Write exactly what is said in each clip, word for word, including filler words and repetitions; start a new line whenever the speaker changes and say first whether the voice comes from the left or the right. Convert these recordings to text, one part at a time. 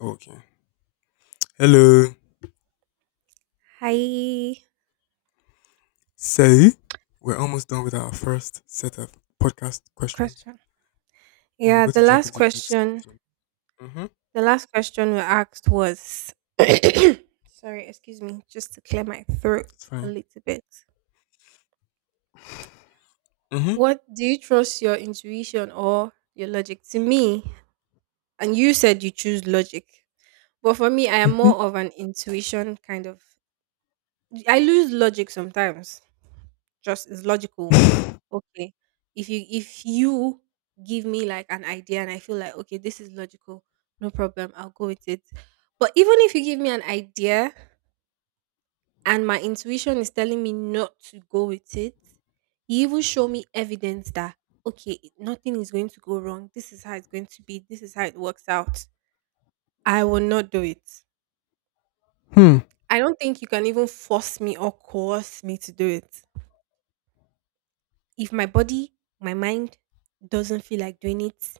left: Okay. Hello.
right: Hi.
left: So, we're almost done with our first set of podcast questions.
right: Question.
left: And we're
right: Yeah,
left: going
right: the
left: to jump
right: last
left: into the next
right: question.
left: one. Mm-hmm.
right: The last question we asked was sorry, excuse me, just to clear my throat
left: It's
right: a
left: fine.
right: little bit.
left: Mm-hmm.
right: What do you trust your intuition or your logic? To me, and you said you choose logic. But for me, I am more of an intuition kind of I lose logic sometimes. Just is logical.
left: Mm-hmm.
right: Okay, if you if you give me like an idea and I feel like, okay, this is logical, no problem, I'll go with it. But even if you give me an idea and my intuition is telling me not to go with it, you even show me evidence that, okay, it- nothing is going to go wrong, this is how it's going to be, this is how it works out, I will not do it.
left: Hmm.
right: I don't think you can even force me or coerce me to do it if my body, my mind doesn't feel like doing it.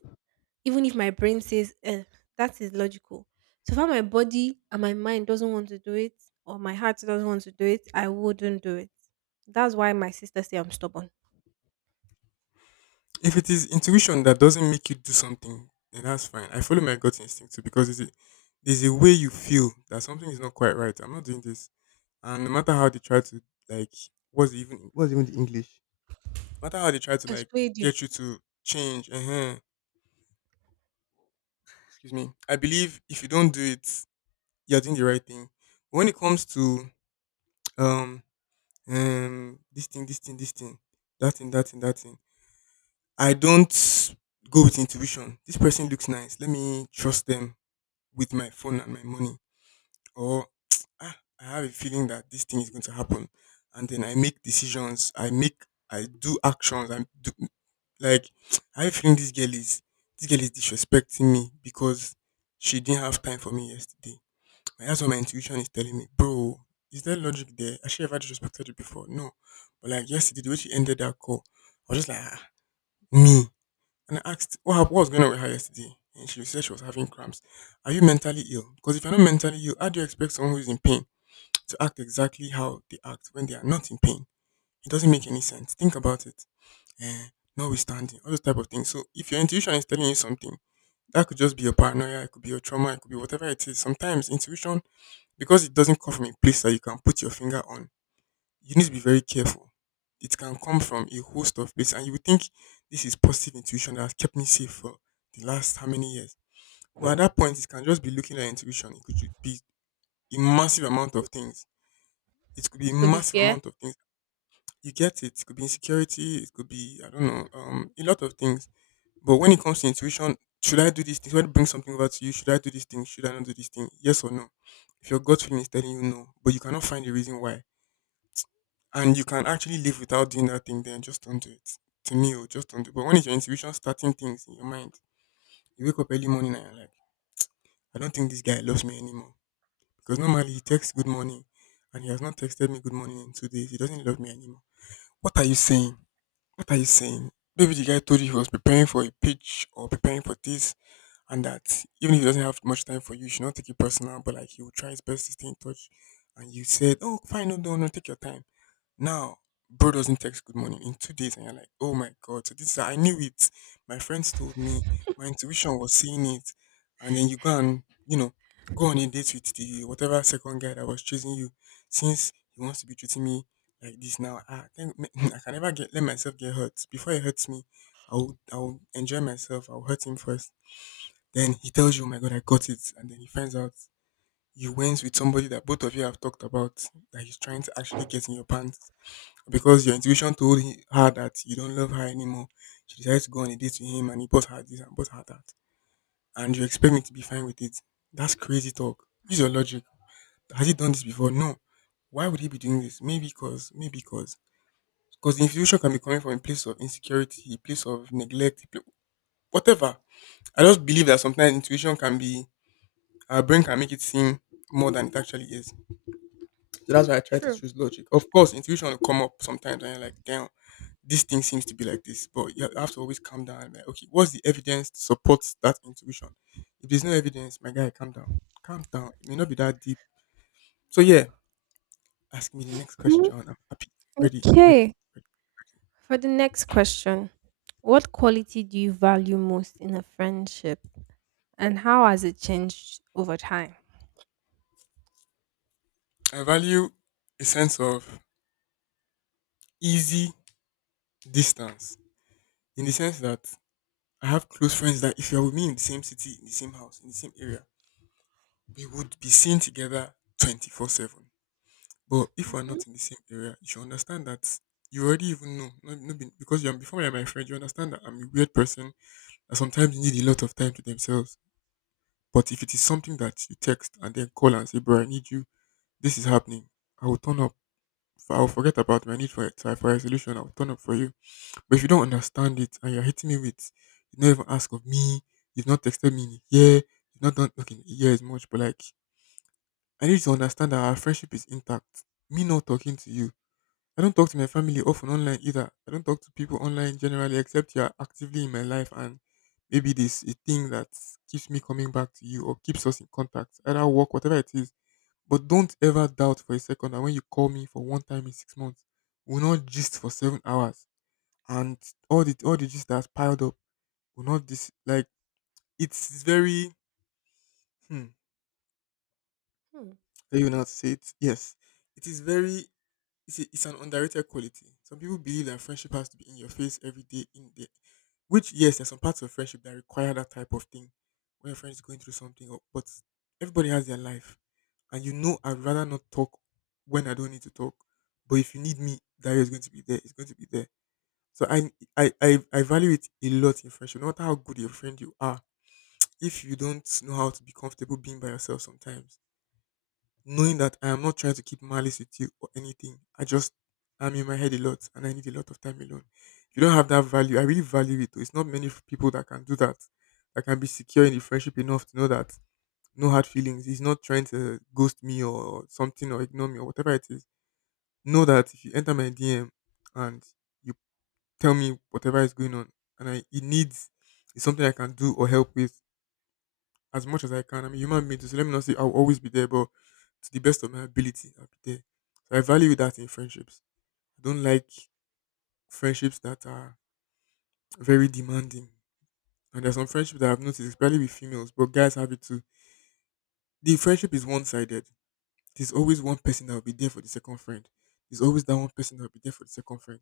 right: Even if my brain says eh, that is logical, so far my body and my mind doesn't want to do it, or my heart doesn't want to do it, I wouldn't do it. That's why my sister say I'm stubborn.
left: If it is intuition that doesn't make you do something, then that's fine. I follow my gut instinct too because it's a, there's a way you feel that something is not quite right. I'm not doing this. And no matter how they try to, like, what's even, what's even the English? No matter how they try to, like,
right: Persuade you.
left: get you to change, uh-huh. Excuse me, I believe if you don't do it, you're doing the right thing. When it comes to um um this thing, this thing, this thing, that thing, that thing, that thing, I don't go with intuition. This person looks nice. Let me trust them with my phone and my money. Or ah, I have a feeling that this thing is going to happen, and then I make decisions. I make I do actions. I do like I have a feeling this girl is this girl is disrespecting me because she didn't have time for me yesterday. Like, that's what my intuition is telling me, bro. Is there logic there? I should have had just you before. No, but like yesterday, the way she ended that call, I was just like, ah, me. And I asked, what, hap- what was going on with her yesterday? And she said she was having cramps. Are you mentally ill? Because if you're not mentally ill, how do you expect someone who is in pain to act exactly how they act when they are not in pain? It doesn't make any sense. Think about it. Eh, notwithstanding, all those type of things. So if your intuition is telling you something, that could just be your paranoia, it could be your trauma, it could be whatever it is. Sometimes intuition, because it doesn't come from a place that you can put your finger on, you need to be very careful. It can come from a host of places, and you would think this is positive intuition that has kept me safe for the last how many years. But at that point, it can just be looking at intuition. It could ju- be a massive amount of things. It could be a
right: It could be
left: massive
right: fair.
left: amount of things. You get it. It could be insecurity. It could be I don't know, um, a lot of things. But when it comes to intuition, should I do this thing? Should I bring something over to you? Should I do this thing? Should I not do this thing? Yes or no? If your gut feeling is telling you no, but you cannot find a reason why, and you can actually live without doing that thing, then just don't do it. To me, oh, just don't do. it. But when it's your intuition starting things in your mind, you wake up early morning and you're like, I don't think this guy loves me anymore because normally he texts good morning, and he has not texted me good morning in two days. He doesn't love me anymore. What are you saying? What are you saying? Maybe the guy told you he was preparing for a pitch or preparing for this and that. Even if he doesn't have much time for you, you should not take it personal. But like, he will try his best to stay in touch, and you said, "Oh, fine, no, no, no, take your time." Now, bro doesn't text good morning in two days, and you're like, oh my god, so this is, I knew it. My friends told me, my intuition was seeing it, and then you go and, you know, go on a date with the whatever second guy that was chasing you, since he wants to be treating me like this now. I think I can never get let myself get hurt. Before he hurts me, I will I will enjoy myself. I'll hurt him first. Then he tells you, oh my god, I got it, and then he finds out you went with somebody that both of you have talked about, that he's trying to actually get in your pants because your intuition told he- her that you don't love her anymore. She decided to go on a date with him, and he bought her this and bought her that. And you expect me to be fine with it. That's crazy talk. Use your logic. Has he done this before? No. Why would he be doing this? Maybe because, maybe because. Because the intuition can be coming from a place of insecurity, a place of neglect, a pla- whatever. I just believe that sometimes intuition can be, our brain can make it seem more than it actually is. So that's why I try to
right: True.
left: choose logic. Of course, intuition will come up sometimes and you're like, damn, this thing seems to be like this, but you have to always calm down. and like, okay, what's the evidence to support that intuition? If there's no evidence, my guy, calm down. Calm down. It may not be that deep. So yeah, ask me the next
right: Mhm.
left: question. I'm happy, ready, I'm ready,
right: Okay. For the next question, what quality do you value most in a friendship, and how has it changed over time?
left: ready. I value a sense of easy distance, in the sense that I have close friends that if you're with me in the same city, in the same house, in the same area, we would be seen together twenty four seven. But if we're
right: Hmm.
left: not in the same area, you should understand that you already even know. No, no, be- because you're before you're my friend, you understand that I'm a weird person that sometimes need a lot of time to themselves. But if it is something that you text and then call and say, "Bro, I need you, this is happening," I will turn up. For, I'll forget about my need for it, for a solution. I'll turn up for you. But if you don't understand it, and you're hitting me with, you don't even ask of me, you've not texted me in a year, you've not done okay, in a year is much, but like, I need you to understand that our friendship is intact. Me not talking to you, I don't talk to my family often online either. I don't talk to people online generally, except you are actively in my life and maybe this a thing that keeps me coming back to you or keeps us in contact, either work, whatever it is. But don't ever doubt for a second that when you call me for one time in six months, we'll not gist for seven hours. And all the all the gist that's piled up will not this, like, it's very hmm,
right: Hmm.
left: very know how to say it. Yes. It is very it's, a, it's an underrated quality. Some people believe that friendship has to be in your face every day, in the, which yes, there's some parts of friendship that require that type of thing, when your friend is going through something. Or, but everybody has their life, and you know, I'd rather not talk when I don't need to talk. But if you need me, Dario is going to be there. It's going to be there. So I I I, I value it a lot in friendship. No matter how good your friend you are, if you don't know how to be comfortable being by yourself sometimes, knowing that I am not trying to keep malice with you or anything, I just, I'm in my head a lot and I need a lot of time alone. You don't have that value, I really value it, though. It's not many f- people that can do that. That can be secure in the friendship enough to know that no hard feelings. He's not trying to ghost me or something, or ignore me or whatever it is. Know that if you enter my D M and you tell me whatever is going on, and I it needs it's something I can do or help with as much as I can. I'm a human being, too, so let me not say I'll always be there, but to the best of my ability, I'll be there. So I value that in friendships. I don't like friendships that are very demanding. And there's some friendships that I've noticed, especially with females, but guys have it too. The friendship is one sided. There's always one person that will be there for the second friend. There's always that one person that will be there for the second friend.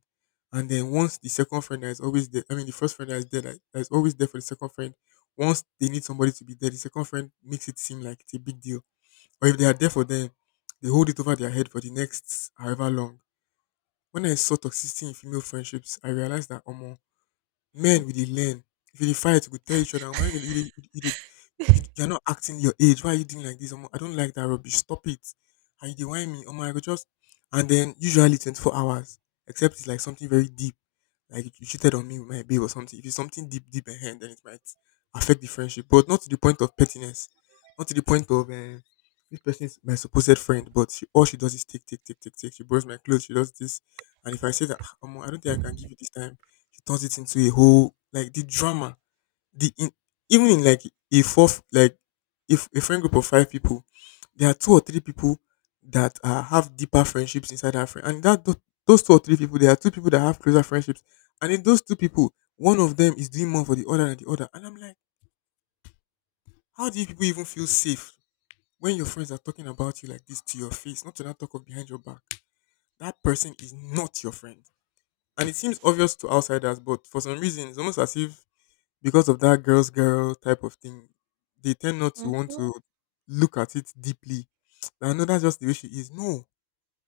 left: And then once the second friend that is always there, I mean, the first friend that is there, that that is always there for the second friend, once they need somebody to be there, the second friend makes it seem like it's a big deal or if they are there for them, they hold it over their head for the next however long. When I saw toxicity in female friendships, I realized that, omo, men we dey learn. If you dey fight, you go tell each other, "Omo, why you dey you dey you dey you you're not acting your age. Why are you doing like this? Omo, I don't like that rubbish. Stop it. And you dey whine me." Omo, I go just and then usually twenty four hours, except it's like something very deep, like you cheated on me with my babe or something. If it's something deep, deep ahead, then it might affect the friendship, but not to the point of pettiness, not to the point of uh, this person is my supposed friend, but she, all she does is take, take, take, take, take. She borrows my clothes. She does this, and if I say that, "Ah, omo, I don't think I can give you this time." She turns it into a whole like the drama. The in, even in like a fourth like if a friend group of five people, there are two or three people that uh, have deeper friendships inside our friend, and that tho- those two or three people, there are two people that have closer friendships, and in those two people, one of them is doing more for the other than the other, and I'm like, how do you people even feel safe when your friends are talking about you like this to your face, not to not talk of behind your back? That person is not your friend, and it seems obvious to outsiders, but for some reason, it's almost as if because of that girl's girl type of thing, they tend not to want to look at it deeply. I know that's just the way she is. No,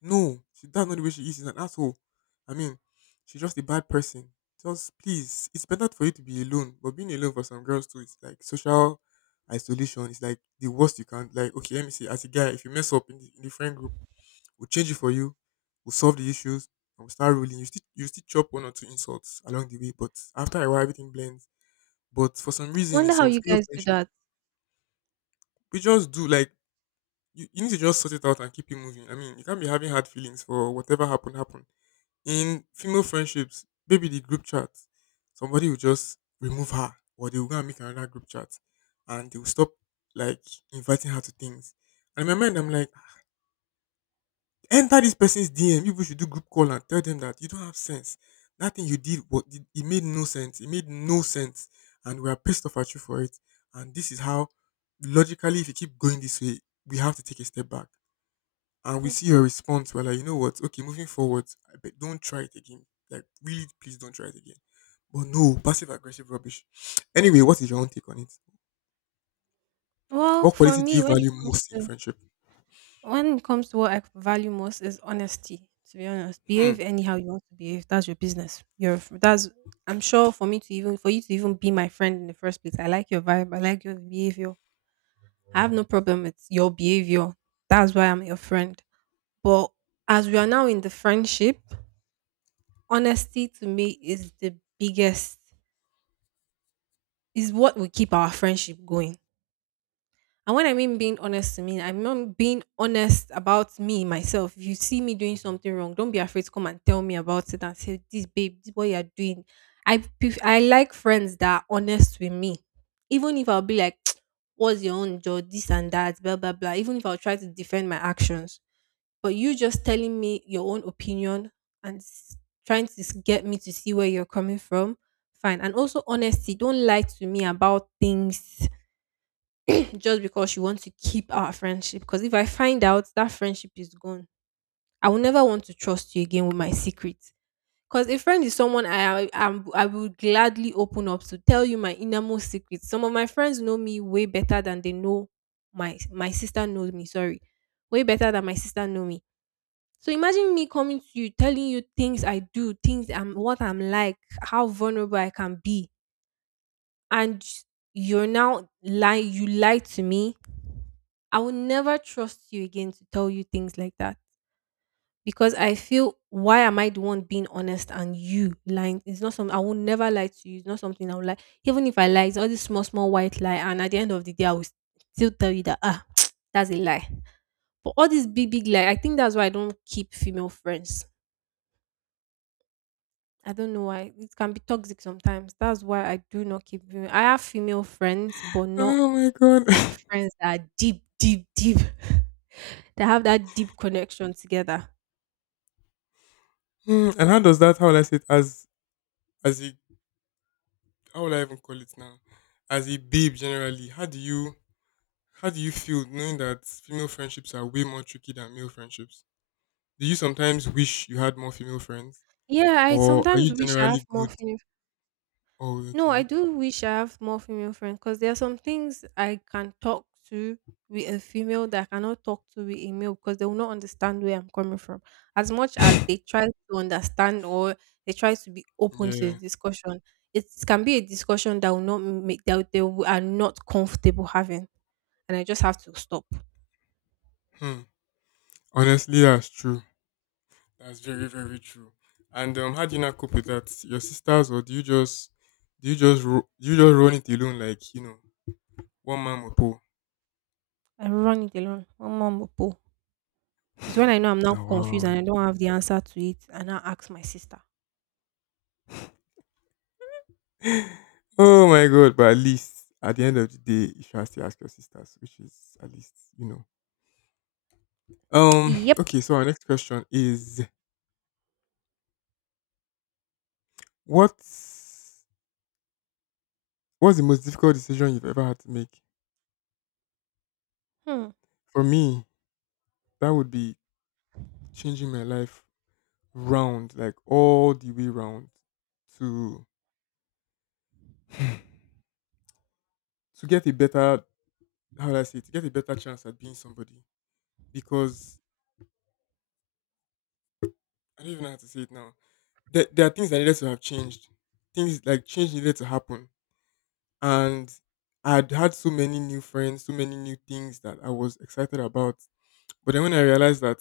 left: no, she, that's not the way she is. She's an asshole. I mean, she's just a bad person. Just please, it's better for you to be alone. But being alone for some girls too, it's like social isolation. It's like the worst you can. Like, okay, let me see. As a guy, if you mess up in the, in the friend group, we'll change it for you. We'll solve the issues. And we'll start ruling. You still, you still chop one or two insults along the way, but after a while, everything blends but for some
right: I
left: reason, in
right: wonder how
left: some
right: you
left: female
right: guys do
left: friendship,
right: that.
left: we just do like you, you need to just sort it out and keep it moving. I mean, you can't be having hard feelings for whatever happened happened. In female friendships, maybe the group chat, somebody will just remove her, or they will go and make another group chat, and they will stop like inviting her to things. And in my mind, I'm like, enter this person's D M. You people should do group call and tell them that you don't have sense. That thing you did, what it it made no sense. It made no sense, and we are pissed off at you for it. And this is how, logically, if you keep going this way, we have to take a step back. And we see your
right: Mhm.
left: response. We're like, you know what? Okay, moving forward, I bet don't try it again. Like, really, please don't try it again. But no, passive aggressive rubbish. Anyway, what is your own take on it?
right: Well,
left: What
right: for
left: quality do you
right: me, when it
left: value
right: comes
left: most in a
right: to
left: friendship?
right: When it comes to what I value most is honesty. To be honest,
left: Hmm.
right: behave anyhow you want to behave. That's your business. Your f- that's. I'm sure, for me to even for you to even be my friend in the first place. I like your vibe. I like your behavior. I have no problem with your behavior. That's why I'm your friend. But as we are now in the friendship, honesty to me is the biggest. Is what will keep our friendship going. And when I mean being honest to me, I mean being honest about me myself. If you see me doing something wrong, don't be afraid to come and tell me about it and say, "This babe, this is what you are doing." I pref- I like friends that are honest with me, even if I'll be like, "What's your own job? This and that, blah blah blah." Even if I'll try to defend my actions, but you just telling me your own opinion and s- trying to s- get me to see where you're coming from, fine. And also honesty. Don't lie to me about things just because you want to keep our friendship. Because if I find out that friendship is gone, I will never want to trust you again with my secrets. Because a friend is someone I am I, will gladly open up to tell you my innermost secrets. Some of my friends know me way better than they know my my sister knows me. Sorry, way better than my sister know me. So imagine me coming to you, telling you things I do, things I'm what I'm like, how vulnerable I can be, and you're now lying. You lied to me. I will never trust you again to tell you things like that, because I feel, why am I the one being honest and you lying? It's not something I will never lie to you. It's not something I will lie. Even if I lie, it's all this small, small white lie, and at the end of the day, I will s- still tell you that ah, that's a lie. But all this big, big lie, I think that's why I don't keep female friends. I don't know why it can be toxic sometimes. That's why I do not keep. Female. I have female friends, but not
left: Oh my
right: like
left: god.
right: friends that are deep, deep, deep. They have that deep connection together.
left: Hmm, and how does that? How will I say it? As as a, how would I even call it now? As a babe generally, how do you how do you feel knowing that female friendships are way more tricky than male friendships? Do you sometimes wish you had more female friends?
right: Yeah, I
left: Or are
right: sometimes
left: you
right: wish I
left: generally
right: have more
left: good?
right: female.
left: Oh,
right: No, I
left: okay.
right: do wish I have more female friends because there are some things I can talk to with a female that I cannot talk to with a male because they will not understand where I'm coming from. As much as they try to understand, or they try to be open to the
left: Yeah.
right: discussion, it can be a discussion that will not make that they will- are not comfortable having, and I just have to stop.
left: Hmm. Honestly, that's true. That's very, very true. And um, how do you not cope with that? Your sisters, or do you just do you just ro- do you just run it alone like you know one man will pull?
right: I run it alone. Mama, mopo. It's when I know I'm now
left: Oh,
right: confused and
left: wow.
right: I don't have the answer to it, and I ask my sister.
left: Oh my god! But at least at the end of the day, you should still ask your sisters, which is at least you know. Um.
right: Yep.
left: Okay. So our next question is what's what's the most difficult decision you've ever had to make?
right: Hmm.
left: For me, that would be changing my life round, like all the way round, to to get a better, how do I say it, to get a better chance at being somebody. Because I don't even know how to say it now. There, there are things that needed to have changed. Things like change needed to happen and I'd had so many new friends, so many new things that I was excited about. But then when I realized that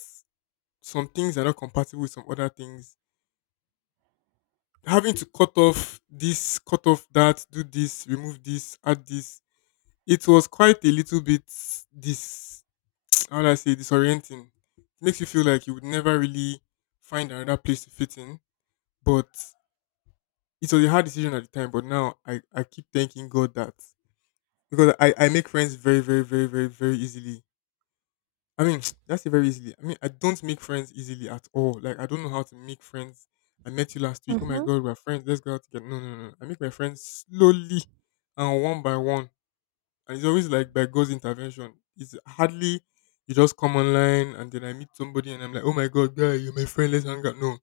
left: some things are not compatible with some other things, having to cut off this, cut off that, do this, remove this, add this, it was quite a little bit this, how would I say, disorienting. It makes you feel like you would never really find another place to fit in. But it was a hard decision at the time, but now I, I keep thanking God that because I, I make friends very, very, very, very, very easily. I mean, that's it, very easily. I mean, I don't make friends easily at all. Like, I don't know how to make friends. I met you last week. Oh my
right: Mhm.
left: God, we're friends. Let's go out together. No, no, no. no. I make my friends slowly and one by one. And it's always like by God's intervention. It's hardly you just come online and then I meet somebody and I'm like, oh my God, guy, you're my friend. Let's hang out. No.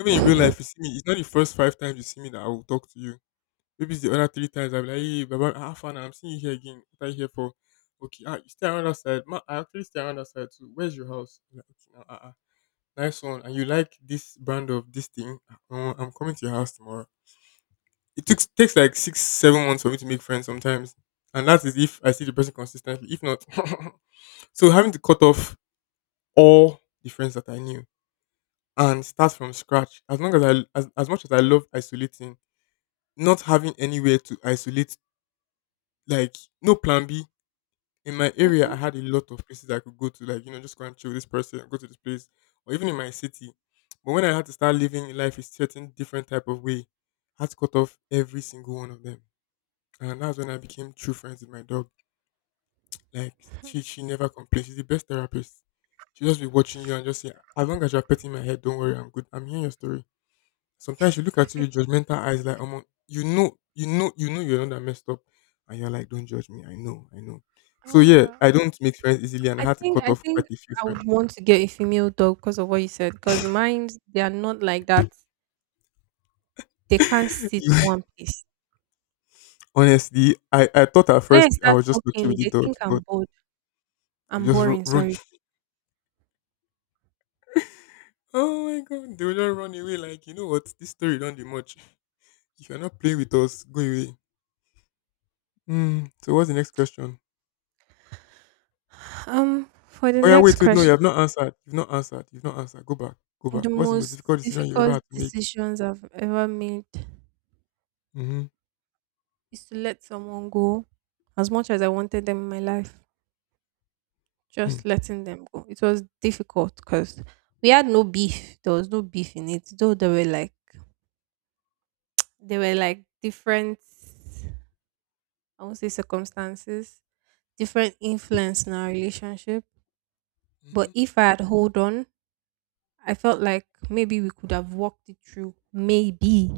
left: Even in real life, you see me. It's not the first five times you see me that I will talk to you. Maybe it's the other three times I'll be like, hey, Baba, have fun. I'm seeing you here again. What are you here for? Okay, ah, you stay around that side. Ma, I actually stay around that side too. Where's your house? I'm like, okay, now, ah, ah, nice one. And you like this brand of this thing? Uh, I'm coming to your house tomorrow. It took, takes like six, seven months for me to make friends sometimes. And that is if I see the person consistently. If not, so having to cut off all the friends that I knew and start from scratch. As long as I, as, as much as I love isolating, not having anywhere to isolate, like no plan B in my area, I
right: Mhm.
left: had a lot of places I could go to, like, you know, just go and chill with this person, go to this place, or even in my city. But when I had to start living life a certain different type of way, I had to cut off every single one of them. And that's when I became true friends with my dog. Like, she, she never complains. She's the best therapist. She'll just be watching you and just say, as long as you're petting my head, don't worry, I'm good. I'm hearing your story. Sometimes you look at you with judgmental eyes, like, um, you know, you know, you know, you're not that messed up, and you're like, don't judge me. I know, I know. So yeah,
right: Ah,
left: I don't make friends easily, and I
right: I
left: had to
right: think
left: cut
right: I
left: off quite
right: think
left: a few
right: I
left: friends.
right: would want to get a female dog because of what you said. Because mine, they are not like that. They can't sit
left: You-
right: one place.
left: honestly, I I thought at
right: When I
left: first I
right: start
left: was just looking with
right: talking,
left: the
right: they think
left: dogs,
right: I'm
left: but
right: bored.
left: they
right: I'm
left: just ru-
right: boring.
left: run.
right: Sorry.
left: Oh my god, they will just run away. Like you know what, this story don't do much. If you're not playing with us, go away. Hmm. So what's the next question?
right: Um, for the
left: Oh yeah,
right: next
left: wait, wait, no, you
right: question,
left: have not answered. You've not answered. You've not answered. Go back. Go back.
right: the
left: What's the most
right: most
left: difficult decision you ever
right: difficult
left: had to make?
right: decisions I've ever made
left: Mm-hmm.
right: is to let someone go. As much as I wanted them in my life,
left: Hmm.
right: just letting them go. It was difficult because we had no beef. There was no beef in it, though there were like there were like different I won't say circumstances, different influence in our relationship. But
left: Mhm.
right: if I had hold on, I felt like maybe we could have walked it through. Maybe.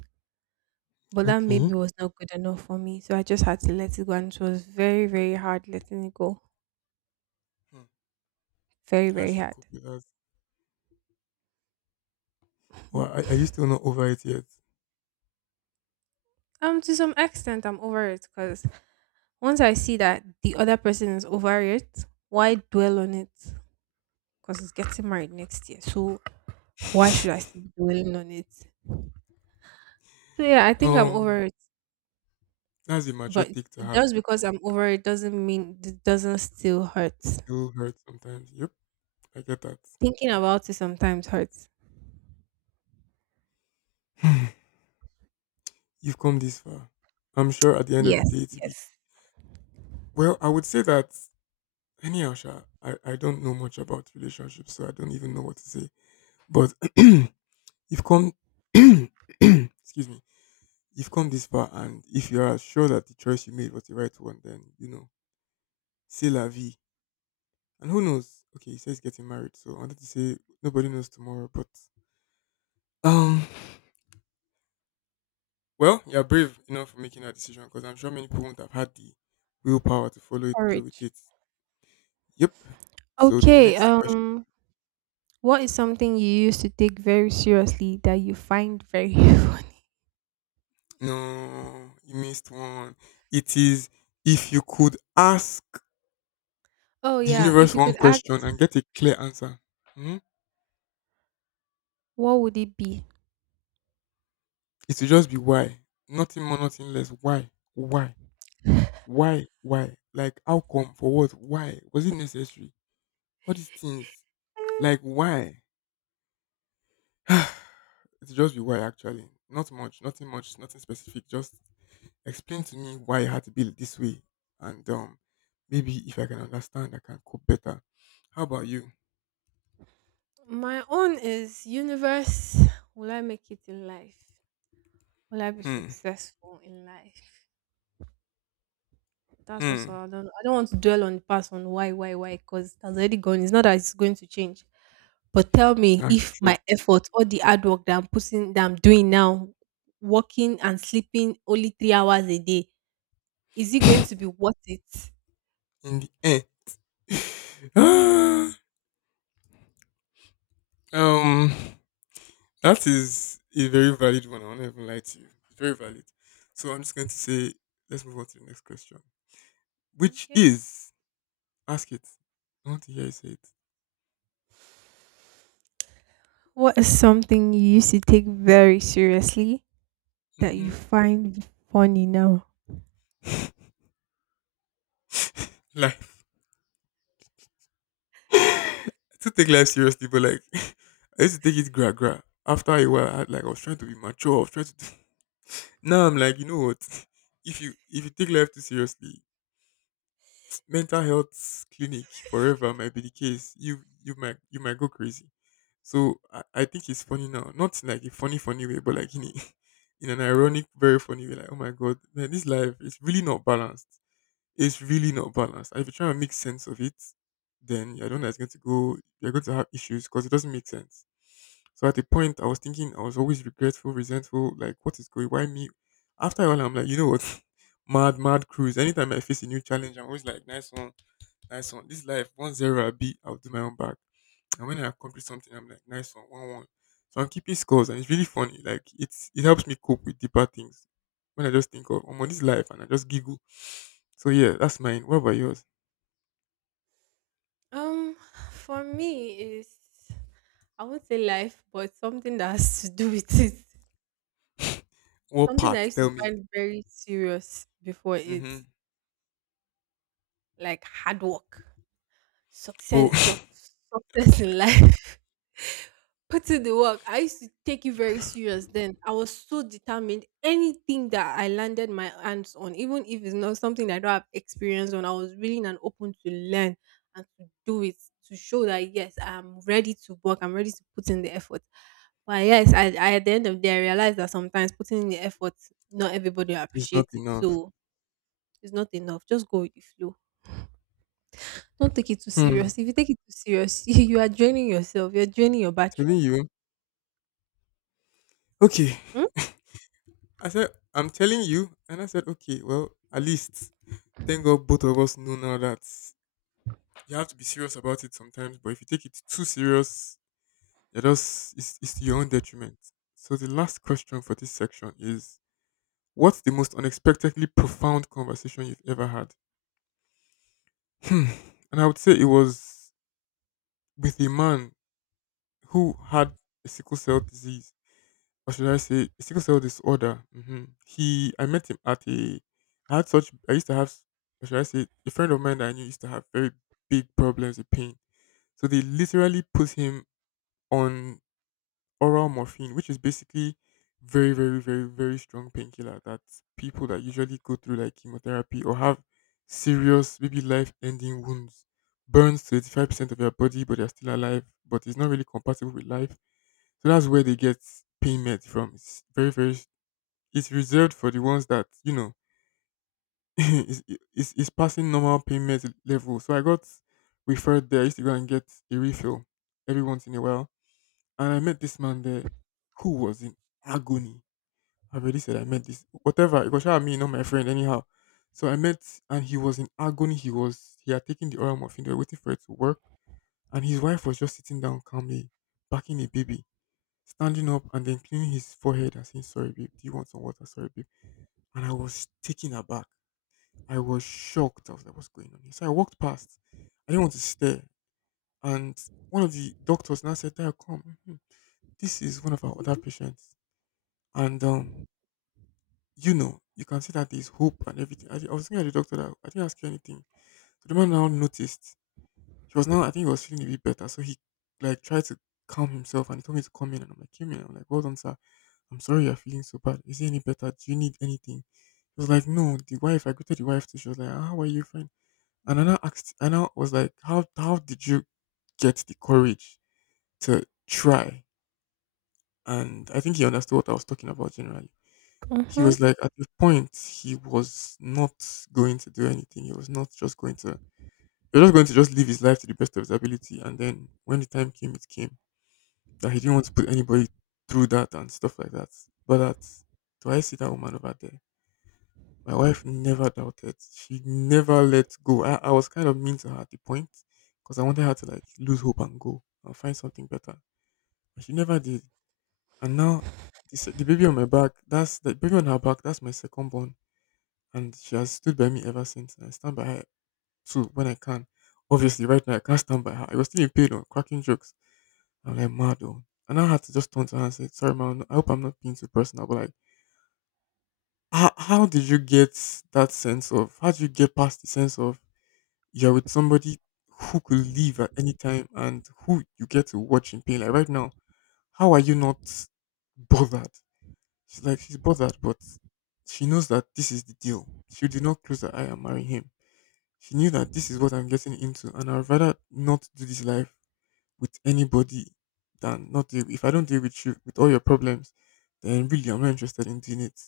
right: But that
left: Okay.
right: maybe was not good enough for me. So I just had to let it go. And it was very, very hard letting it go.
left: Hmm.
right: Very,
left: How
right: very
left: did you cope
right: hard.
left: with that? Well,
right: Mm.
left: are, are you still not over it yet?
right: Um, to some extent, I'm over it because once I see that the other person is over it, why dwell on it? Because it's getting married next year. So why should I still be dwelling on it? So yeah, I think I'm
left: Um,
right: over it,
left: that's a mature
right: but
left: take to have.
right: just because I'm over it doesn't mean it doesn't still hurt.
left: Still hurts sometimes. Yep, I get that.
right: Thinking about it sometimes hurts.
left: You've come this far. I'm sure at the end of the
right: Yes,
left: day to be,
right: yes.
left: well, I would say that anyhow, Sha, I, I don't know much about relationships, so I don't even know what to say. But you've come excuse me. You've come this far and if you are sure that the choice you made was the right one, then you know, c'est la vie. And who knows? Okay, he says getting married, so I wanted to say nobody knows tomorrow, but um, well, you're brave enough for making that decision because I'm sure many people won't have had the willpower to follow it through with
right: Courage.
left: it. Yep. So the
right: Okay.
left: next question.
right: Um, what is something you used to take very seriously that you find very funny?
left: No, you missed one. It is if you could ask
right: Oh
left: the
right: yeah,
left: universe
right: if you
left: one
right: could act,
left: question and get a clear answer. hmm,
right: what would it be?
left: It would just be why. Nothing more, nothing less. Why? Why? Why? Why? Like how come? For what? Why? Was it necessary? All these things. Like why? it's just be why actually. Not much, nothing much, nothing specific. Just explain to me why you had to be this way, and um, maybe if I can understand, I can cope better. How about you?
right: My own is universe. Will I make it in life? Will I be
left: Hmm,
right: successful in life? That's just all.
left: hmm.
right: I don't. I don't want to dwell on the past on why, why, why, because that's already gone. It's not that it's going to change. But tell me,
left: That's
right: if
left: true.
right: my effort, all the hard work that I'm putting, that I'm doing now, working and sleeping only three hours a day, is it going to be worth it?
left: In the end,
right: Yes.
left: Ah, um, that is a very valid one. I won't even lie to you. It's very valid. So I'm just going to say, let's move on to the next question, which
right: Okay.
left: is ask it. I want to hear you say it.
right: What is something you used to take very seriously that you
left: Mm-hmm.
right: find funny now?
left: like I still take life seriously, but like I used to take it gra gra. After a while, I, like I was trying to be mature. I was trying to. Do... Now I'm like, you know what? If you if you take life too seriously, mental health clinic forever might be the case. You you might you might go crazy. So I, I think it's funny now, not in like a funny funny way, but like in a, in an ironic, very funny way. Like oh my god, man, this life is really not balanced. It's really not balanced. And if you try and make sense of it, then you're the one that's going to go, you're going to have issues because it doesn't make sense. So at the point, I was thinking, I was always regretful, resentful, like, what is going. Why me? After a while, I'm like, you know what? Mad, mad cruise. Anytime I face a new challenge, I'm always like, nice one, nice one. This life, one zero, I'll be, I'll do my own back. And when I accomplish something, I'm like, nice one, one, one. So I'm keeping scores, and it's really funny. Like, it's it helps me cope with deeper things. When I just think of, I'm on this life, and I just giggle. So yeah, that's mine. What about yours?
right: Um, for me is, I won't say life, but something that has to do with it.
left: What
right: Something I
left: part?
right: used to
left: Tell me.
right: find very serious before is
left: Mm-hmm.
right: like hard work,
left: Oh,
right: success, suc- success in life. Put in the work. I used to take it very serious then. I was so determined. Anything that I landed my hands on, even if it's not something that I don't have experience on, I was willing and open to learn and to do it, to show that yes, I'm ready to work, I'm ready to put in the effort. But yes, i, I at the end of the day I realized that sometimes putting in the effort, not everybody will
left: it's not
right: appreciate it,
left: enough.
right: so it's not enough. Just go with the flow. Don't take it too
left: Hmm.
right: serious. If you take it too serious, you, you are draining yourself. You're draining your
left: Telling
right: battery.
left: you. Okay.
right: Hmm?
left: I said I'm telling you, and I said okay. Well, at least thank God both of us know now that you have to be serious about it sometimes. But if you take it too serious, you're just it's, it's to your own detriment. So the last question for this section is: what's the most unexpectedly profound conversation you've ever had? Hmm. And I would say it was with a man who had a sickle cell disease, or should I say, a sickle cell disorder. Hmm. He, I met him at a, I had such, I used to have, or should I say, a friend of mine that I knew used to have very big problems with pain. So they literally put him on oral morphine, which is basically very, very, very, very strong painkiller that people that usually go through like chemotherapy or have serious, maybe life-ending wounds, burns to eighty-five percent of their body, but they're still alive, but it's not really compatible with life, so that's where they get pain meds from. It's very, very, s- it's reserved for the ones that, you know, is is is passing normal pain meds level. So I got referred there. I used to go and get a refill every once in a while. And I met this man there who was in agony. I already said I met this, whatever, it was sure me, not my friend, anyhow. So I met, and he was in agony. He was, he had taken the oral morphine, they were waiting for it to work. And his wife was just sitting down calmly, backing a baby, standing up and then cleaning his forehead and saying, "Sorry, babe, do you want some water? Sorry, babe." And I was taken aback. I was shocked. I was like, "What's going on here?" So I walked past. I didn't want to stare. And one of the doctors now said, "Dad, come. Mhm. This is one of our other patients. And, um, you know, you can see that there's hope and everything." I, I was thinking at the doctor that I didn't ask you anything. So the man now noticed. He was now, I think he was feeling a bit better. So he, like, tried to calm himself and he told me to come in. And I'm like, came in. I'm like, "Well done, sir. I'm sorry you're feeling so bad. Is it any better? Do you need anything?" He was like, "No," the wife, I go to the wife too. She was like, "Ah, how are you fine?" And I now asked, I now was like, How how did you get the courage to try?" And I think he understood what I was talking about generally. He
right: Mm-hmm.
left: was like, at the point he was not going to do anything. He was not just going to, he was just going to just live his life to the best of his ability. And then when the time came, it came that he didn't want to put anybody through that and stuff like that. But that, do I see that woman over there? My wife never doubted. She never let go. I, I was kind of mean to her at the point because I wanted her to like lose hope and go and find something better. And she never did. And now the, se- the baby on my back, that's the baby on her back, that's my second born. And she has stood by me ever since. And I stand by her too when I can. Obviously, right now I can't stand by her. I was still in pain or cracking jokes. I'm like, mad though. And I had to just turn to her and say, "Sorry, man, I hope I'm not being too personal, but like, how, how did you get that sense of, how did you get past the sense of, you're with somebody who could leave at any time and who you get to watch in pain. Like right now, how are you not bothered?" She's like, she's bothered, but she knows that this is the deal. She did not close her eye and marry him. She knew that this is what I'm getting into, and I'd rather not do this life with anybody than not deal. If I don't deal with you with all your problems, then really I'm not interested in doing it.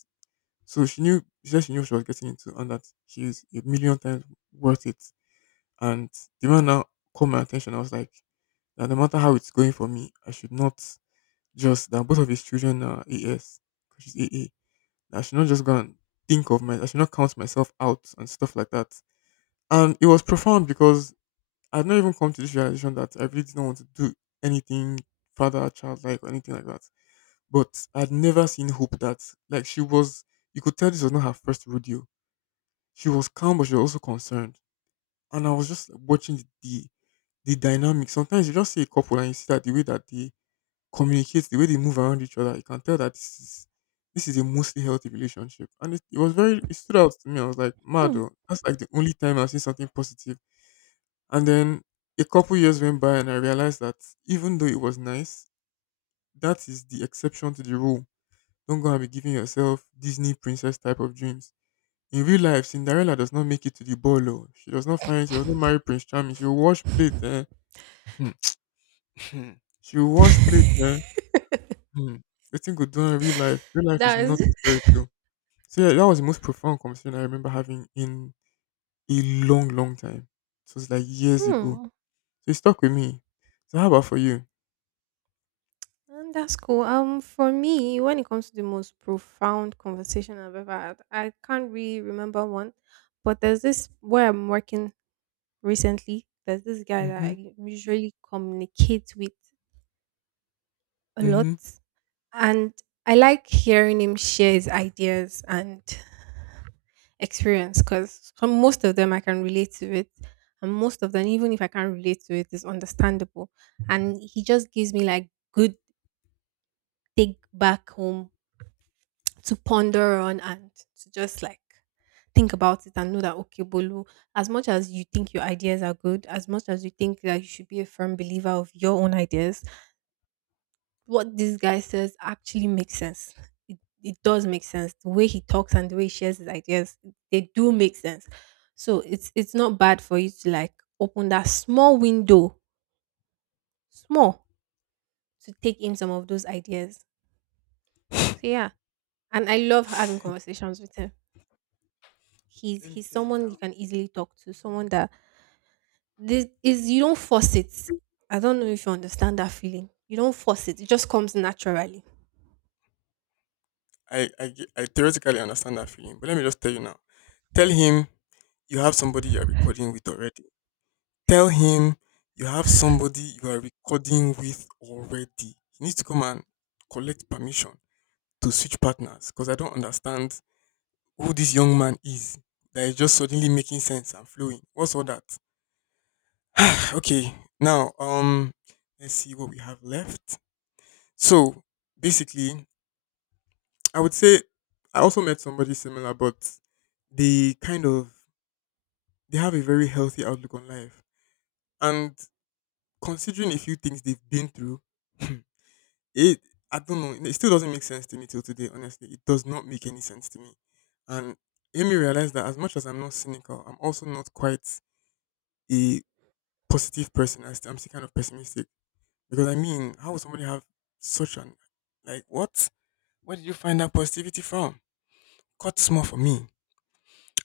left: So she knew, she said she knew what she was getting into, and that she's a million times worth it. And the man now caught my attention. I was like, that no matter how it's going for me, I should not, just that both of his children are A S because she's A A. That I should not just go and think of my, I should not count myself out and stuff like that. And it was profound because I'd not even come to this realization that I really didn't want to do anything father child like or anything like that. But I'd never seen hope that, like she was, you could tell this was not her first rodeo. She was calm but she was also concerned. And I was just watching the the dynamic. Sometimes you just see a couple and you see that the way that they communicate, the way they move around each other, you can tell that this is this is a mostly healthy relationship. And it, it was very, it stood out to me. I was like, mad oh, that's like the only time I've seen something positive. And then a couple years went by and I realized that even though it was nice, that is the exception to the rule. Don't go and be giving yourself Disney princess type of dreams. In real life, Cinderella does not make it to the ball. Oh. She does not find, she does not marry Prince Charming. She will wash plate. Eh? Hmm. Hmm. She will wash plate, eh? Hmm. The thing go do in real life? Real life is
right: That's
left: not a fairy tale. So yeah, that was the most profound conversation I remember having in a long, long time. So it's like years ago.
right: Hmm.
left: So it stuck with me. So how about for you?
right: And that's cool. Um, for me, when it comes to the most profound conversation I've ever had, I can't really remember one, but there's this where I'm working recently. There's this guy that
left: Mm-hmm.
right: I usually communicate with a lot,
left: Mm-hmm.
right: and I like hearing him share his ideas and experience because from most of them I can relate to it. And most of them, even if I can't relate to it, is understandable. And he just gives me like good take back home to ponder on and to just like think about it and know that okay, Bolu, as much as you think your ideas are good, as much as you think that you should be a firm believer of your own ideas, what this guy says actually makes sense. It, it does make sense. The way he talks and the way he shares his ideas, they do make sense. So it's it's not bad for you to like open that small window, small, to take in some of those ideas. So yeah, and I love having conversations with him. He's
left: Let me
right: he's
left: tell you
right: someone you
left: now.
right: can easily talk to, someone that this is you don't force it. I don't know if you understand that feeling. You don't force it; it just comes naturally.
left: I, I ge- I theoretically understand that feeling, but let me just tell you now. Tell him you have somebody you are recording with already. Tell him you have somebody you are recording with already. He needs to come and collect permission to switch partners because I don't understand who this young man is that is just suddenly making sense and flowing. What's all that? Okay, now um, let's see what we have left. So basically, I would say I also met somebody similar, but they kind of, they have a very healthy outlook on life and considering a few things they've been through. It, I don't know. It still doesn't make sense to me till today. Honestly, it does not make any sense to me, and it made me realize that as much as I'm not cynical, I'm also not quite a positive person. I st- I'm still kind of pessimistic because I mean, how would somebody have such an, like what? Where did you find that positivity from? Cut small for me.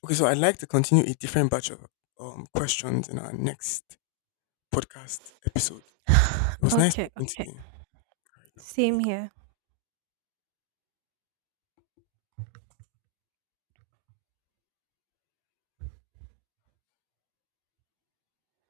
left: Okay, so I'd like to continue a different batch of um, questions in our next podcast episode. It was nice
right: Okay,
left: talking to
right: okay.
left: you. All right, now,
right: Same
left: bye.
right: here.